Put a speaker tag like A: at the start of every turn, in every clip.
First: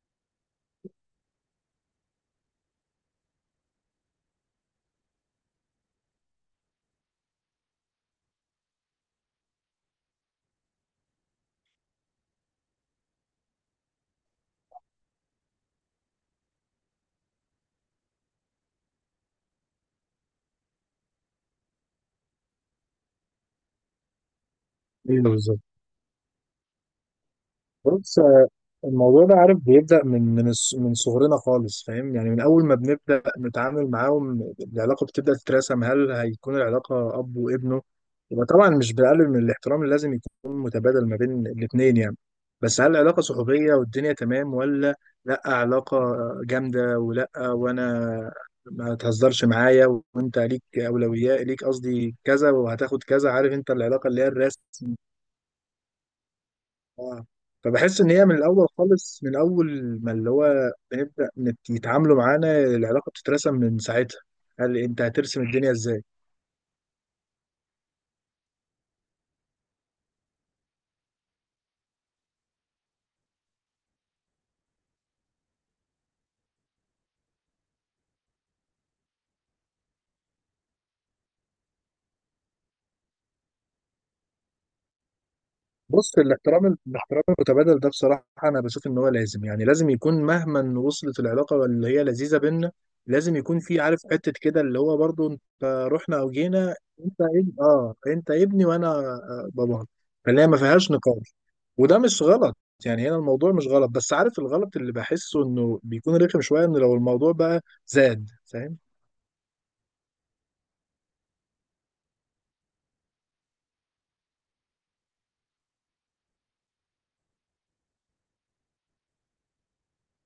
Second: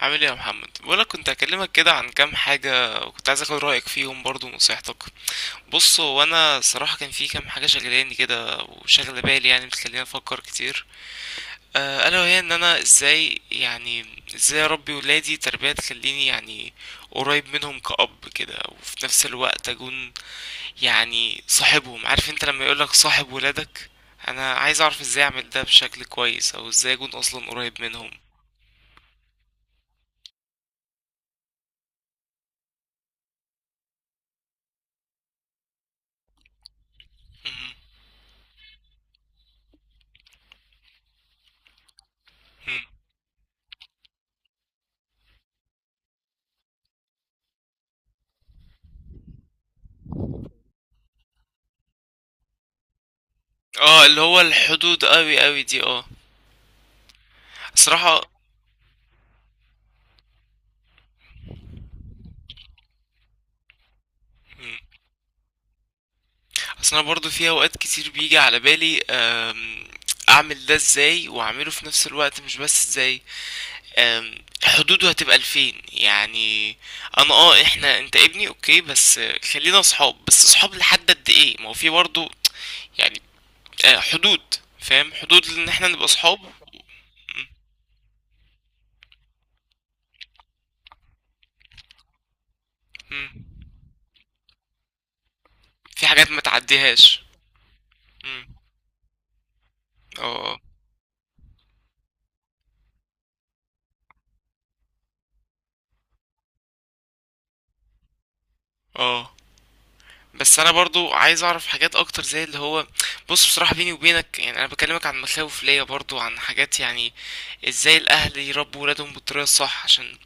A: عامل ايه يا محمد؟ بقولك كنت هكلمك كده عن كام حاجة، وكنت عايز اخد رأيك فيهم برضو ونصيحتك. بص، هو انا صراحة كان في كام حاجة شغلاني كده وشغلة بالي، يعني بتخليني افكر كتير. الا وهي ان انا ازاي يعني، ازاي اربي ولادي تربية تخليني يعني قريب منهم كأب كده، وفي نفس الوقت اكون يعني صاحبهم. عارف انت لما يقولك صاحب ولادك، انا عايز اعرف ازاي
B: ايوه،
A: اعمل
B: بالظبط.
A: ده بشكل كويس، او ازاي اكون اصلا قريب منهم.
B: بص، الموضوع ده عارف بيبدأ من صغرنا خالص، فاهم؟ يعني من أول ما بنبدأ نتعامل معاهم العلاقة بتبدأ تترسم. هل هيكون العلاقة أب وابنه يبقى طبعا مش بقلل من الاحترام اللي لازم يكون متبادل ما بين الاتنين، يعني
A: مهم.
B: بس هل العلاقة صحوبية والدنيا تمام، ولا لأ علاقة جامدة؟ ولأ وأنا ما تهزرش معايا، وأنت ليك أولويات ليك، قصدي كذا وهتاخد كذا، عارف أنت،
A: اه،
B: العلاقة
A: اللي
B: اللي هي
A: هو
B: الرسمي.
A: الحدود قوي قوي دي، اه.
B: اه، فبحس ان
A: صراحة.
B: هي من الاول خالص، من اول ما اللي هو يتعاملوا معانا العلاقه بتترسم من ساعتها. قال لي
A: مم.
B: انت هترسم الدنيا ازاي؟
A: اصل انا برضو في اوقات كتير بيجي على بالي، اعمل ده ازاي واعمله في نفس الوقت، مش بس ازاي، أم، حدوده هتبقى لفين يعني. انا اه احنا، انت ابني اوكي، بس خلينا اصحاب، بس اصحاب لحد قد ايه؟ ما هو في برضو يعني حدود. فاهم، حدود ان احنا نبقى
B: بص،
A: اصحاب. مم.
B: الاحترام المتبادل ده بصراحة أنا بشوف إن هو لازم، يعني لازم يكون، مهما وصلت العلاقة اللي هي لذيذة بينا،
A: مم.
B: لازم يكون في، عارف، حتة كده اللي هو برضو أنت
A: في
B: رحنا
A: حاجات
B: أو
A: ما
B: جينا، أنت
A: تعديهاش.
B: ابن، أنت
A: مم.
B: ابني وأنا باباك. فاللي هي ما
A: اه
B: فيهاش نقاش، وده مش غلط. يعني هنا الموضوع مش غلط، بس عارف الغلط اللي بحسه إنه بيكون رخم شوية إن لو الموضوع بقى زاد، فاهم؟
A: اه. بس انا برضو عايز اعرف حاجات اكتر، زي اللي هو، بص بصراحة بيني وبينك، يعني انا بكلمك عن مخاوف ليا برضو، عن حاجات يعني ازاي الاهل يربوا ولادهم بالطريقة الصح، عشان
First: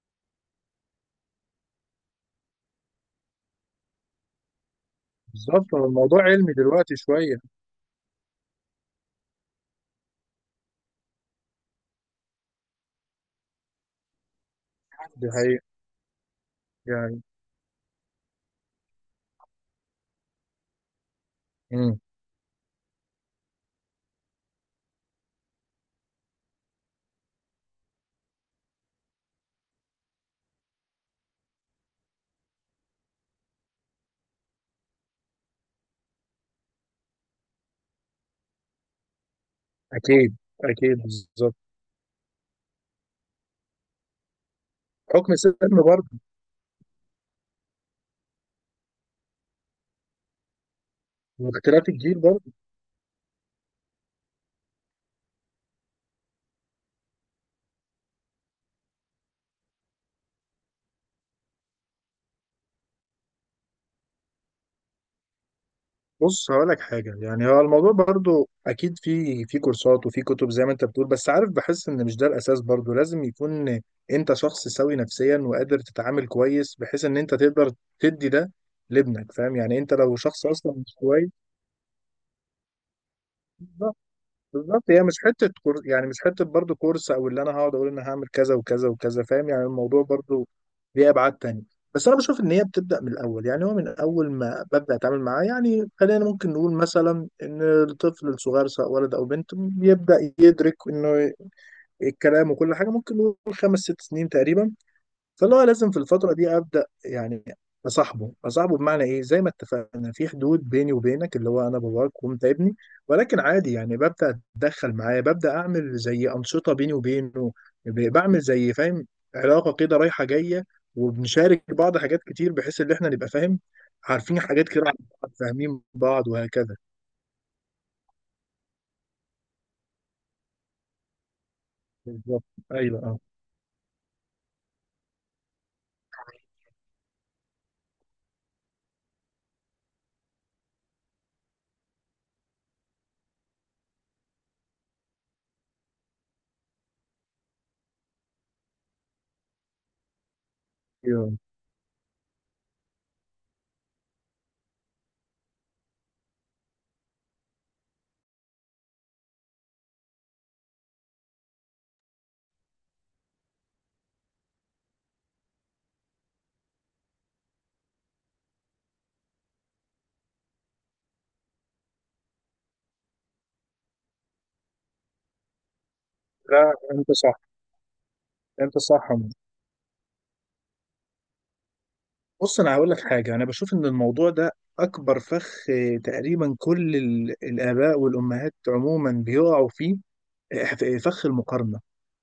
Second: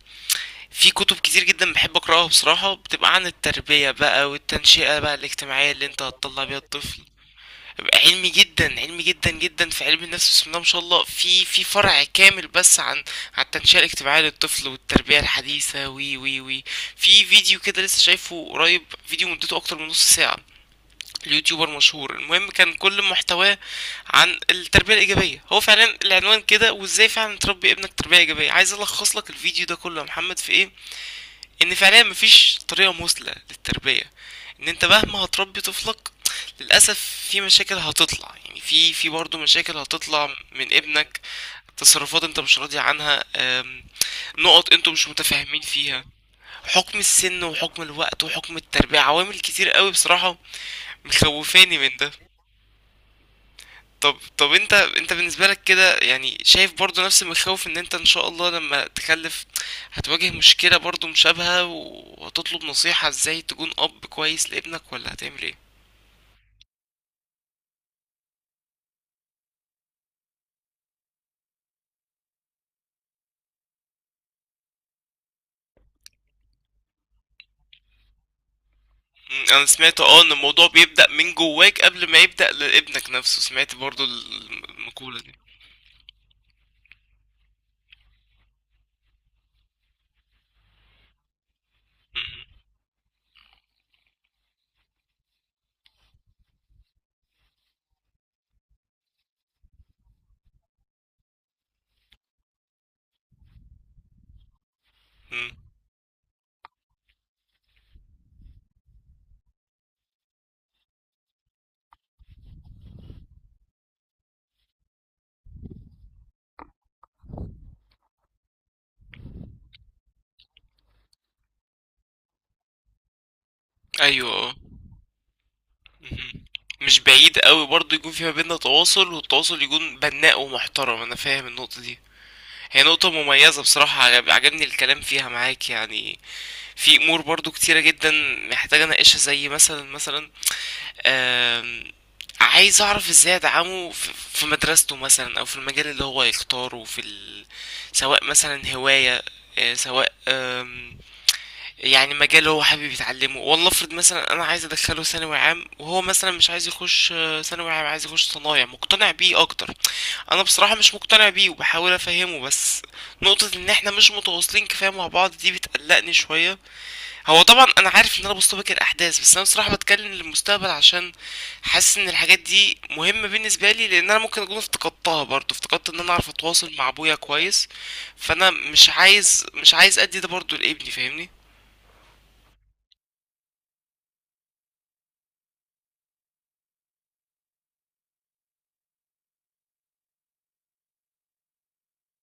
A: في كتب كتير جدا بحب اقراها بصراحة، بتبقى عن التربية بقى والتنشئة بقى الاجتماعية
B: بالظبط. هو
A: اللي انت
B: الموضوع
A: هتطلع
B: علمي
A: بيها
B: دلوقتي
A: الطفل.
B: شوية.
A: بيبقى علمي جدا، علمي جدا جدا، في علم النفس بسم الله ما شاء الله، في فرع كامل بس عن عن التنشئة الاجتماعية للطفل والتربية
B: دي حقيقة
A: الحديثة، وي وي وي.
B: يعني.
A: في فيديو كده لسه شايفه قريب، فيديو مدته اكتر من نص ساعة، اليوتيوبر
B: امم
A: مشهور. المهم كان كل محتواه عن التربية الإيجابية، هو فعلا العنوان كده، وازاي فعلا تربي ابنك تربية إيجابية. عايز ألخص لك الفيديو ده كله يا محمد في إيه؟ إن فعليا مفيش طريقة مثلى للتربية، إن أنت مهما هتربي طفلك، للأسف في مشاكل هتطلع، يعني في في برضه مشاكل هتطلع
B: أكيد
A: من
B: أكيد،
A: ابنك،
B: بالظبط.
A: تصرفات انت مش راضي عنها، نقط انتوا مش
B: حكم السن
A: متفاهمين فيها.
B: برضه.
A: حكم السن وحكم الوقت وحكم التربية، عوامل كتير قوي بصراحة مخوفاني
B: اختلاف
A: من ده.
B: الجيل برضه.
A: طب طب انت، انت بالنسبة لك كده يعني شايف برضو نفس المخاوف؟ ان انت ان شاء الله لما تخلف هتواجه مشكلة برضو مشابهة، وهتطلب نصيحة ازاي تكون اب كويس لابنك، ولا هتعمل ايه؟
B: بص هقول لك حاجه. يعني هو الموضوع برضه اكيد في كورسات وفي كتب زي ما انت بتقول، بس عارف بحس ان مش ده الاساس. برضه لازم يكون انت شخص سوي نفسيا وقادر تتعامل كويس، بحيث ان انت تقدر تدي ده لابنك،
A: مم،
B: فاهم؟
A: انا
B: يعني انت
A: سمعت
B: لو
A: اه ان
B: شخص
A: الموضوع
B: اصلا مش
A: بيبدأ
B: كويس.
A: من جواك قبل ما يبدأ لابنك نفسه، سمعت برضو
B: بالظبط. هي مش
A: المقولة دي.
B: حته يعني مش حته برضو كورس، او اللي انا هقعد اقول انا هعمل كذا وكذا وكذا، فاهم؟ يعني الموضوع برضو ليه ابعاد تانية. بس انا بشوف ان هي بتبدا من الاول، يعني هو من اول ما ببدا اتعامل معاه. يعني خلينا ممكن نقول مثلا ان الطفل الصغير، سواء ولد او بنت، بيبدا يدرك انه الكلام وكل حاجه ممكن نقول خمس ست سنين تقريبا.
A: مم.
B: فاللي هو لازم في الفترة دي أبدأ، يعني أصاحبه بمعنى إيه؟ زي ما اتفقنا في حدود بيني وبينك اللي هو أنا باباك وأنت ابني، ولكن عادي يعني ببدأ أتدخل معاه، ببدأ أعمل زي أنشطة بيني وبينه، بعمل زي، فاهم، علاقة كده رايحة جاية، وبنشارك بعض حاجات كتير بحيث إن إحنا نبقى، فاهم، عارفين
A: ايوه.
B: حاجات كده عن بعض، فاهمين بعض،
A: مهم.
B: وهكذا.
A: مش بعيد قوي برضو يكون في ما بيننا تواصل، والتواصل يكون بناء ومحترم، انا فاهم النقطة دي.
B: بالظبط.
A: هي
B: أيوه،
A: نقطة
B: أه.
A: مميزة بصراحة، عجبني الكلام فيها معاك يعني. في امور برضو كتيرة جدا محتاجة اناقشها، زي مثلا مثلا، آم، عايز اعرف ازاي ادعمه في في مدرسته مثلا، او في المجال اللي هو يختاره في ال... سواء مثلا هواية، سواء
B: أيوه.
A: يعني مجال هو حابب يتعلمه. والله افرض مثلا انا عايز ادخله ثانوي عام، وهو مثلا مش عايز يخش ثانوي عام، عايز يخش صنايع، مقتنع بيه اكتر. انا بصراحة مش مقتنع بيه وبحاول افهمه، بس نقطة ان احنا مش متواصلين كفاية مع بعض دي بتقلقني شوية. هو طبعا انا عارف ان انا بستبق الاحداث، بس انا بصراحة بتكلم للمستقبل، عشان حاسس ان الحاجات دي مهمة بالنسبة لي، لان انا ممكن اكون افتقدتها برضه، افتقدت ان انا اعرف
B: لا
A: اتواصل مع
B: أنت
A: ابويا
B: صح.
A: كويس. فانا
B: أنت
A: مش
B: صح.
A: عايز مش عايز ادي ده برضه لابني فاهمني.
B: بص انا هقول لك حاجه. انا بشوف ان الموضوع ده اكبر فخ، تقريبا كل الاباء والامهات عموما بيقعوا فيه، فخ المقارنه،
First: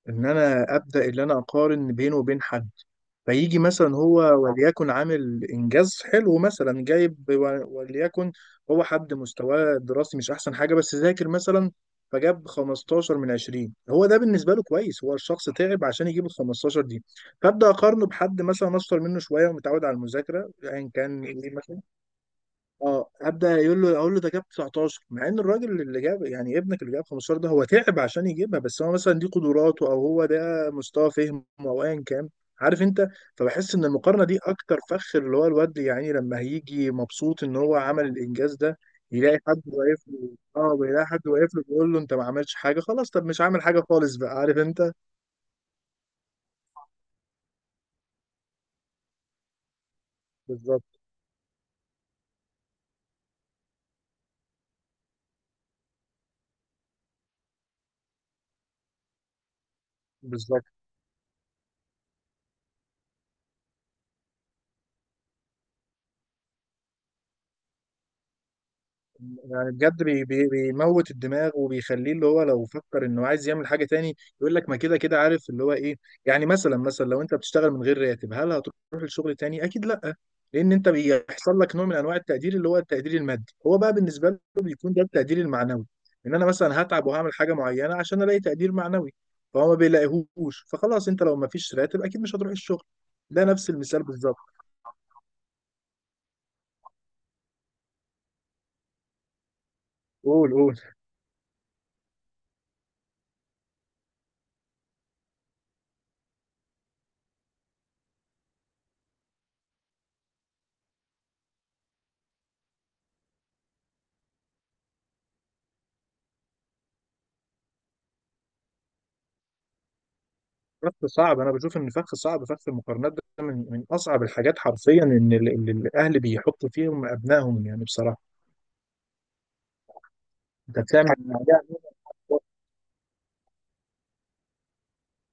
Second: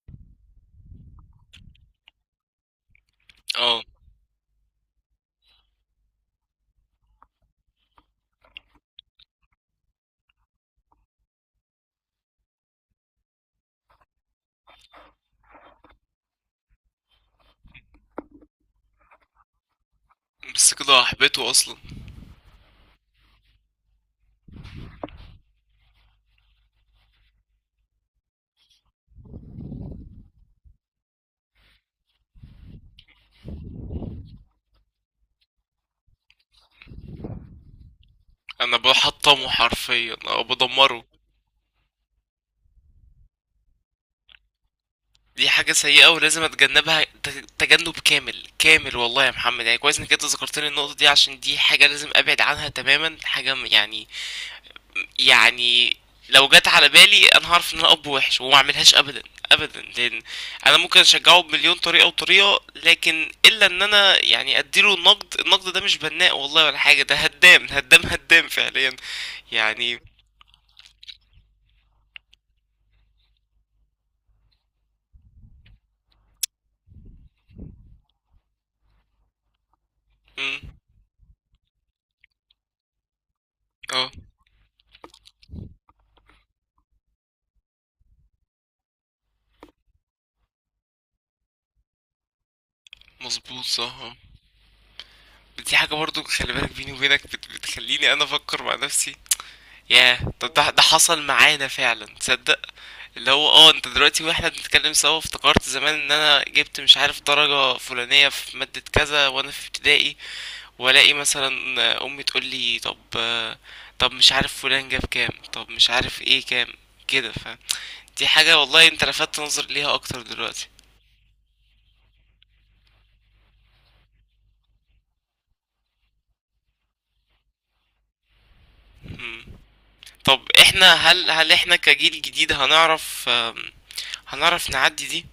B: ان انا ابدا ان انا اقارن بيني وبين حد. فيجي مثلا هو، وليكن عامل انجاز حلو مثلا، جايب وليكن هو حد مستواه الدراسي مش احسن حاجه بس ذاكر مثلا، فجاب 15 من 20. هو ده بالنسبه له كويس، هو الشخص تعب عشان يجيب ال 15 دي، فابدا اقارنه بحد مثلا اشطر منه شويه ومتعود على المذاكره
A: بس
B: ايا
A: كده
B: كان
A: هحبطه
B: ايه
A: اصلا.
B: مثلا. اه ابدا يقول له، اقول له ده جاب 19، مع ان الراجل اللي جاب، يعني ابنك اللي جاب 15 ده، هو تعب عشان يجيبها، بس هو مثلا دي قدراته او هو ده مستوى فهمه او ايا كان، عارف انت. فبحس ان المقارنه دي اكتر فخ، اللي هو الواد يعني لما هيجي مبسوط ان هو عمل الانجاز
A: انا
B: ده يلاقي
A: بحطمه
B: حد واقف
A: حرفيا
B: له.
A: او
B: اه،
A: بدمره.
B: بيلاقي حد واقف له بيقول له انت ما عملتش حاجه، خلاص طب مش عامل حاجه خالص بقى، عارف انت.
A: دي حاجة سيئة ولازم اتجنبها، تجنب كامل كامل. والله يا محمد، يعني كويس انك انت ذكرتني النقطة
B: بالظبط.
A: دي، عشان دي حاجة لازم ابعد عنها تماما، حاجة يعني. يعني لو جت على بالي، انا هعرف ان انا اب وحش، وما اعملهاش ابدا. ابدا، لان
B: بالظبط.
A: انا ممكن اشجعه بمليون طريقة وطريقة، لكن الا ان انا يعني اديله النقد. النقد ده مش بناء والله ولا حاجة، ده هدام هدام هدام فعليا
B: يعني
A: يعني.
B: بجد بي بيموت الدماغ وبيخليه اللي هو لو فكر انه عايز يعمل حاجه تاني يقول لك ما كده كده، عارف اللي هو ايه. يعني مثلا، مثلا لو انت بتشتغل من غير راتب، هل هتروح الشغل تاني؟ اكيد لا.
A: امم.
B: لان انت بيحصل لك نوع من انواع التقدير، اللي هو التقدير المادي. هو بقى
A: اه
B: بالنسبه له بيكون ده التقدير المعنوي، ان انا مثلا هتعب وهعمل حاجه معينه عشان الاقي تقدير معنوي. فهو ما بيلاقيهوش، فخلاص، انت لو ما فيش راتب اكيد مش هتروح الشغل. ده
A: مظبوط
B: نفس المثال
A: صح.
B: بالظبط.
A: دي حاجة برضو خلي بالك بيني وبينك، بتخليني انا افكر مع نفسي. ياه،
B: قول،
A: طب ده
B: قول.
A: ده حصل معانا فعلا، تصدق؟ اللي هو اه انت دلوقتي واحنا بنتكلم سوا، افتكرت زمان ان انا جبت مش عارف درجة فلانية في مادة كذا وانا في ابتدائي، والاقي مثلا امي تقول لي، طب طب مش عارف فلان جاب كام، طب مش عارف ايه كام، كده. فدي حاجة والله انت لفتت نظري ليها اكتر دلوقتي.
B: فخ صعب. انا بشوف ان فخ صعب، فخ المقارنات ده من من اصعب الحاجات حرفيا، ان الاهل بيحطوا فيهم ابنائهم، يعني بصراحه.
A: مم. طب
B: انت
A: احنا،
B: بتعمل
A: هل
B: عليها
A: احنا
B: نقطة.
A: كجيل جديد هنعرف، هنعرف نعدي دي؟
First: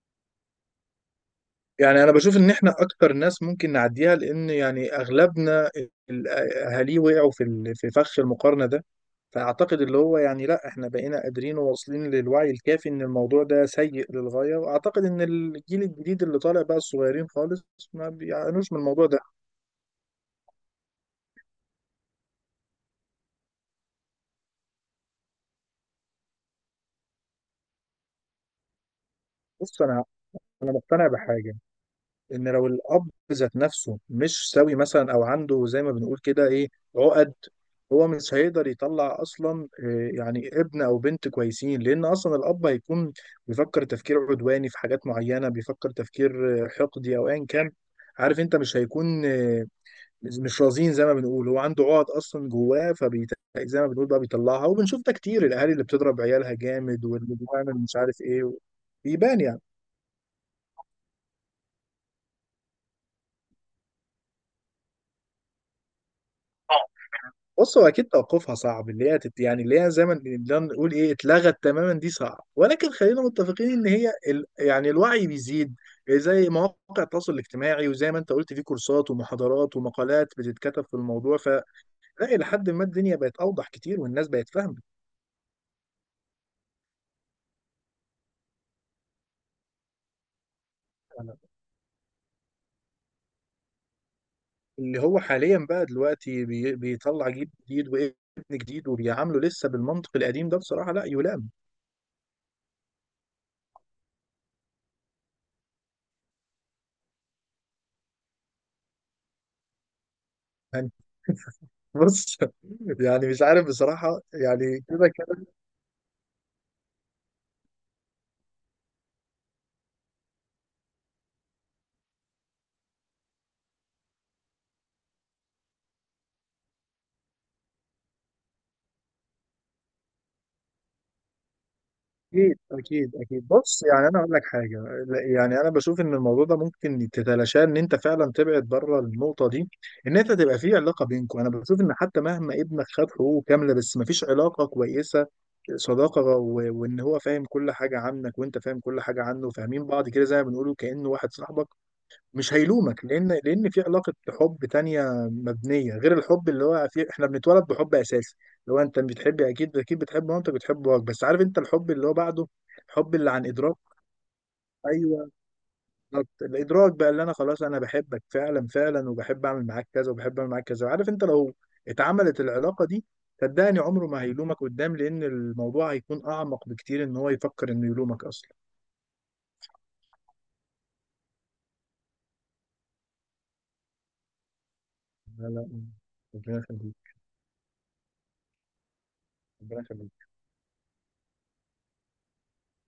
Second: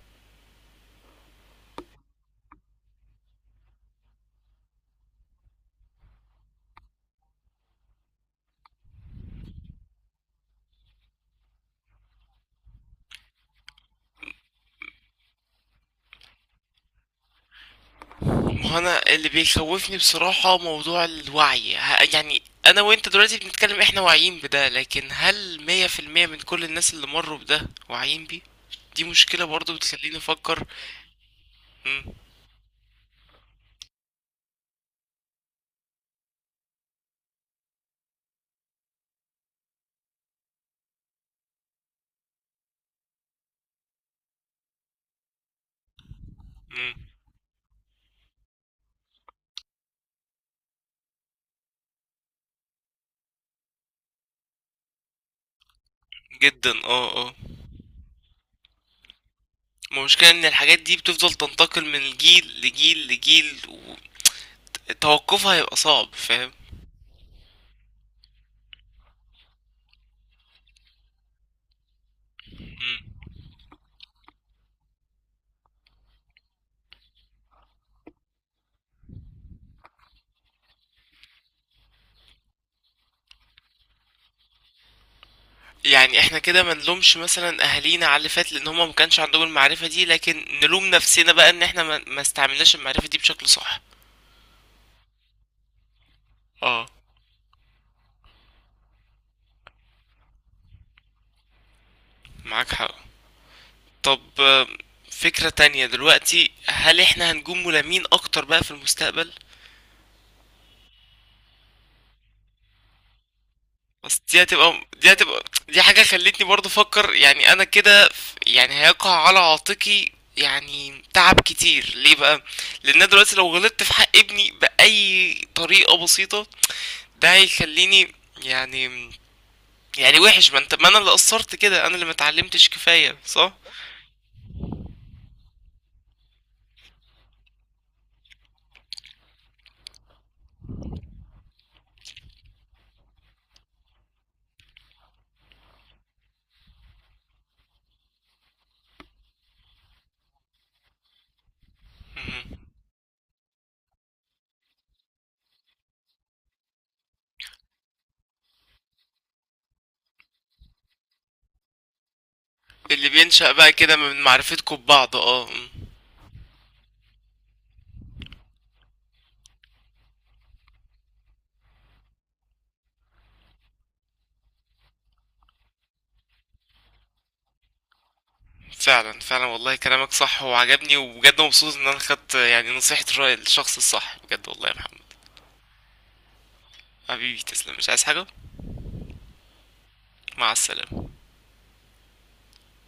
B: يعني انا بشوف ان احنا اكتر ناس ممكن نعديها، لان يعني اغلبنا اهاليه وقعوا في فخ المقارنه ده. فاعتقد اللي هو، يعني لا، احنا بقينا قادرين وواصلين للوعي الكافي ان الموضوع ده سيء للغايه. واعتقد ان الجيل الجديد اللي طالع بقى، الصغيرين خالص، ما
A: ما
B: بيعانوش
A: هو
B: من
A: انا
B: الموضوع ده.
A: اللي بيخوفني بصراحة موضوع الوعي، يعني انا وانت دلوقتي بنتكلم احنا واعيين بده، لكن هل 100% من كل الناس اللي مروا بده واعيين بيه؟ دي مشكلة برضو
B: بص انا
A: بتخليني افكر.
B: انا مقتنع بحاجه،
A: مم.
B: ان لو الاب ذات نفسه مش سوي مثلا، او عنده زي ما بنقول كده ايه، عقد، هو مش هيقدر يطلع اصلا، يعني ابن او بنت كويسين، لان اصلا الاب هيكون بيفكر تفكير عدواني في حاجات معينه، بيفكر تفكير
A: مم.
B: حقدي او ايا كان، عارف انت، مش هيكون مش رزين زي ما بنقول. هو عنده عقد اصلا جواه فبيت زي ما بنقول، بقى بيطلعها. وبنشوف ده كتير، الاهالي اللي بتضرب عيالها
A: جدا،
B: جامد
A: اه اه.
B: واللي بتعمل مش عارف ايه، بيبان يعني.
A: ما المشكلة ان الحاجات دي بتفضل تنتقل من جيل لجيل لجيل، وتوقفها هيبقى صعب فاهم.
B: بص هو اكيد توقفها صعب، اللي هي يعني اللي هي زي ما نقدر نقول ايه اتلغت تماما، دي صعب، ولكن خلينا متفقين ان هي يعني الوعي بيزيد زي مواقع التواصل الاجتماعي، وزي ما انت قلت في كورسات ومحاضرات ومقالات بتتكتب في الموضوع، فلا، الى حد ما الدنيا بقت اوضح كتير والناس بقت فاهمه.
A: يعني احنا كده ما نلومش مثلا اهالينا على اللي فات، لان هما ما كانش عندهم المعرفة دي، لكن نلوم نفسنا بقى ان احنا ما استعملناش المعرفة دي بشكل صح.
B: اللي هو حاليا بقى دلوقتي
A: اه
B: بيطلع جيل جديد وابن جديد، وبيعامله لسه بالمنطق القديم ده، بصراحه لا يلام.
A: معاك حق. طب فكرة تانية دلوقتي، هل احنا هنكون ملامين اكتر بقى في المستقبل؟
B: يعني بص، يعني مش عارف
A: بس
B: بصراحه،
A: دي هتبقى،
B: يعني كده كده.
A: دي حاجة خلتني برضو افكر يعني، انا كده يعني هيقع على عاتقي يعني تعب كتير ليه بقى، لان أنا دلوقتي لو غلطت في حق ابني باي طريقة بسيطة، ده هيخليني يعني يعني وحش. ما انت، ما انا اللي قصرت كده، انا اللي ما
B: اكيد
A: اتعلمتش
B: اكيد
A: كفاية،
B: اكيد.
A: صح.
B: بص يعني انا اقول لك حاجه. يعني انا بشوف ان الموضوع ده ممكن تتلاشاه، ان انت فعلا تبعد بره النقطه دي. ان انت تبقى في علاقه بينكم، انا بشوف ان حتى مهما ابنك خد حقوقه كامله بس ما فيش علاقه كويسه، صداقه، وان هو فاهم كل حاجه عنك وانت فاهم كل حاجه عنه، فاهمين بعض كده زي ما بنقوله كانه واحد صاحبك، مش
A: مهم.
B: هيلومك، لان في علاقه حب تانية مبنيه غير الحب اللي هو في، احنا بنتولد بحب اساسي، اللي هو انت بتحب، اكيد اكيد بتحب مامتك بتحب باباك، بس عارف انت الحب اللي هو بعده،
A: اللي
B: الحب اللي عن
A: بينشأ بقى
B: ادراك.
A: كده من معرفتكم ببعض،
B: ايوه
A: اه. مم.
B: بالظبط. الادراك بقى اللي انا خلاص انا بحبك فعلا فعلا، وبحب اعمل معاك كذا وبحب اعمل معاك كذا، عارف انت، لو اتعملت العلاقه دي صدقني عمره ما هيلومك قدام، لان الموضوع هيكون اعمق بكتير ان هو يفكر انه يلومك اصلا.
A: فعلا فعلا والله كلامك صح وعجبني، وبجد مبسوط ان انا خدت يعني نصيحة، الراي الشخص الصح بجد والله يا محمد.
B: لا لا، ربنا يخليك.
A: حبيبي تسلم، مش عايز حاجة.
B: ربنا يخليك.
A: مع السلامة.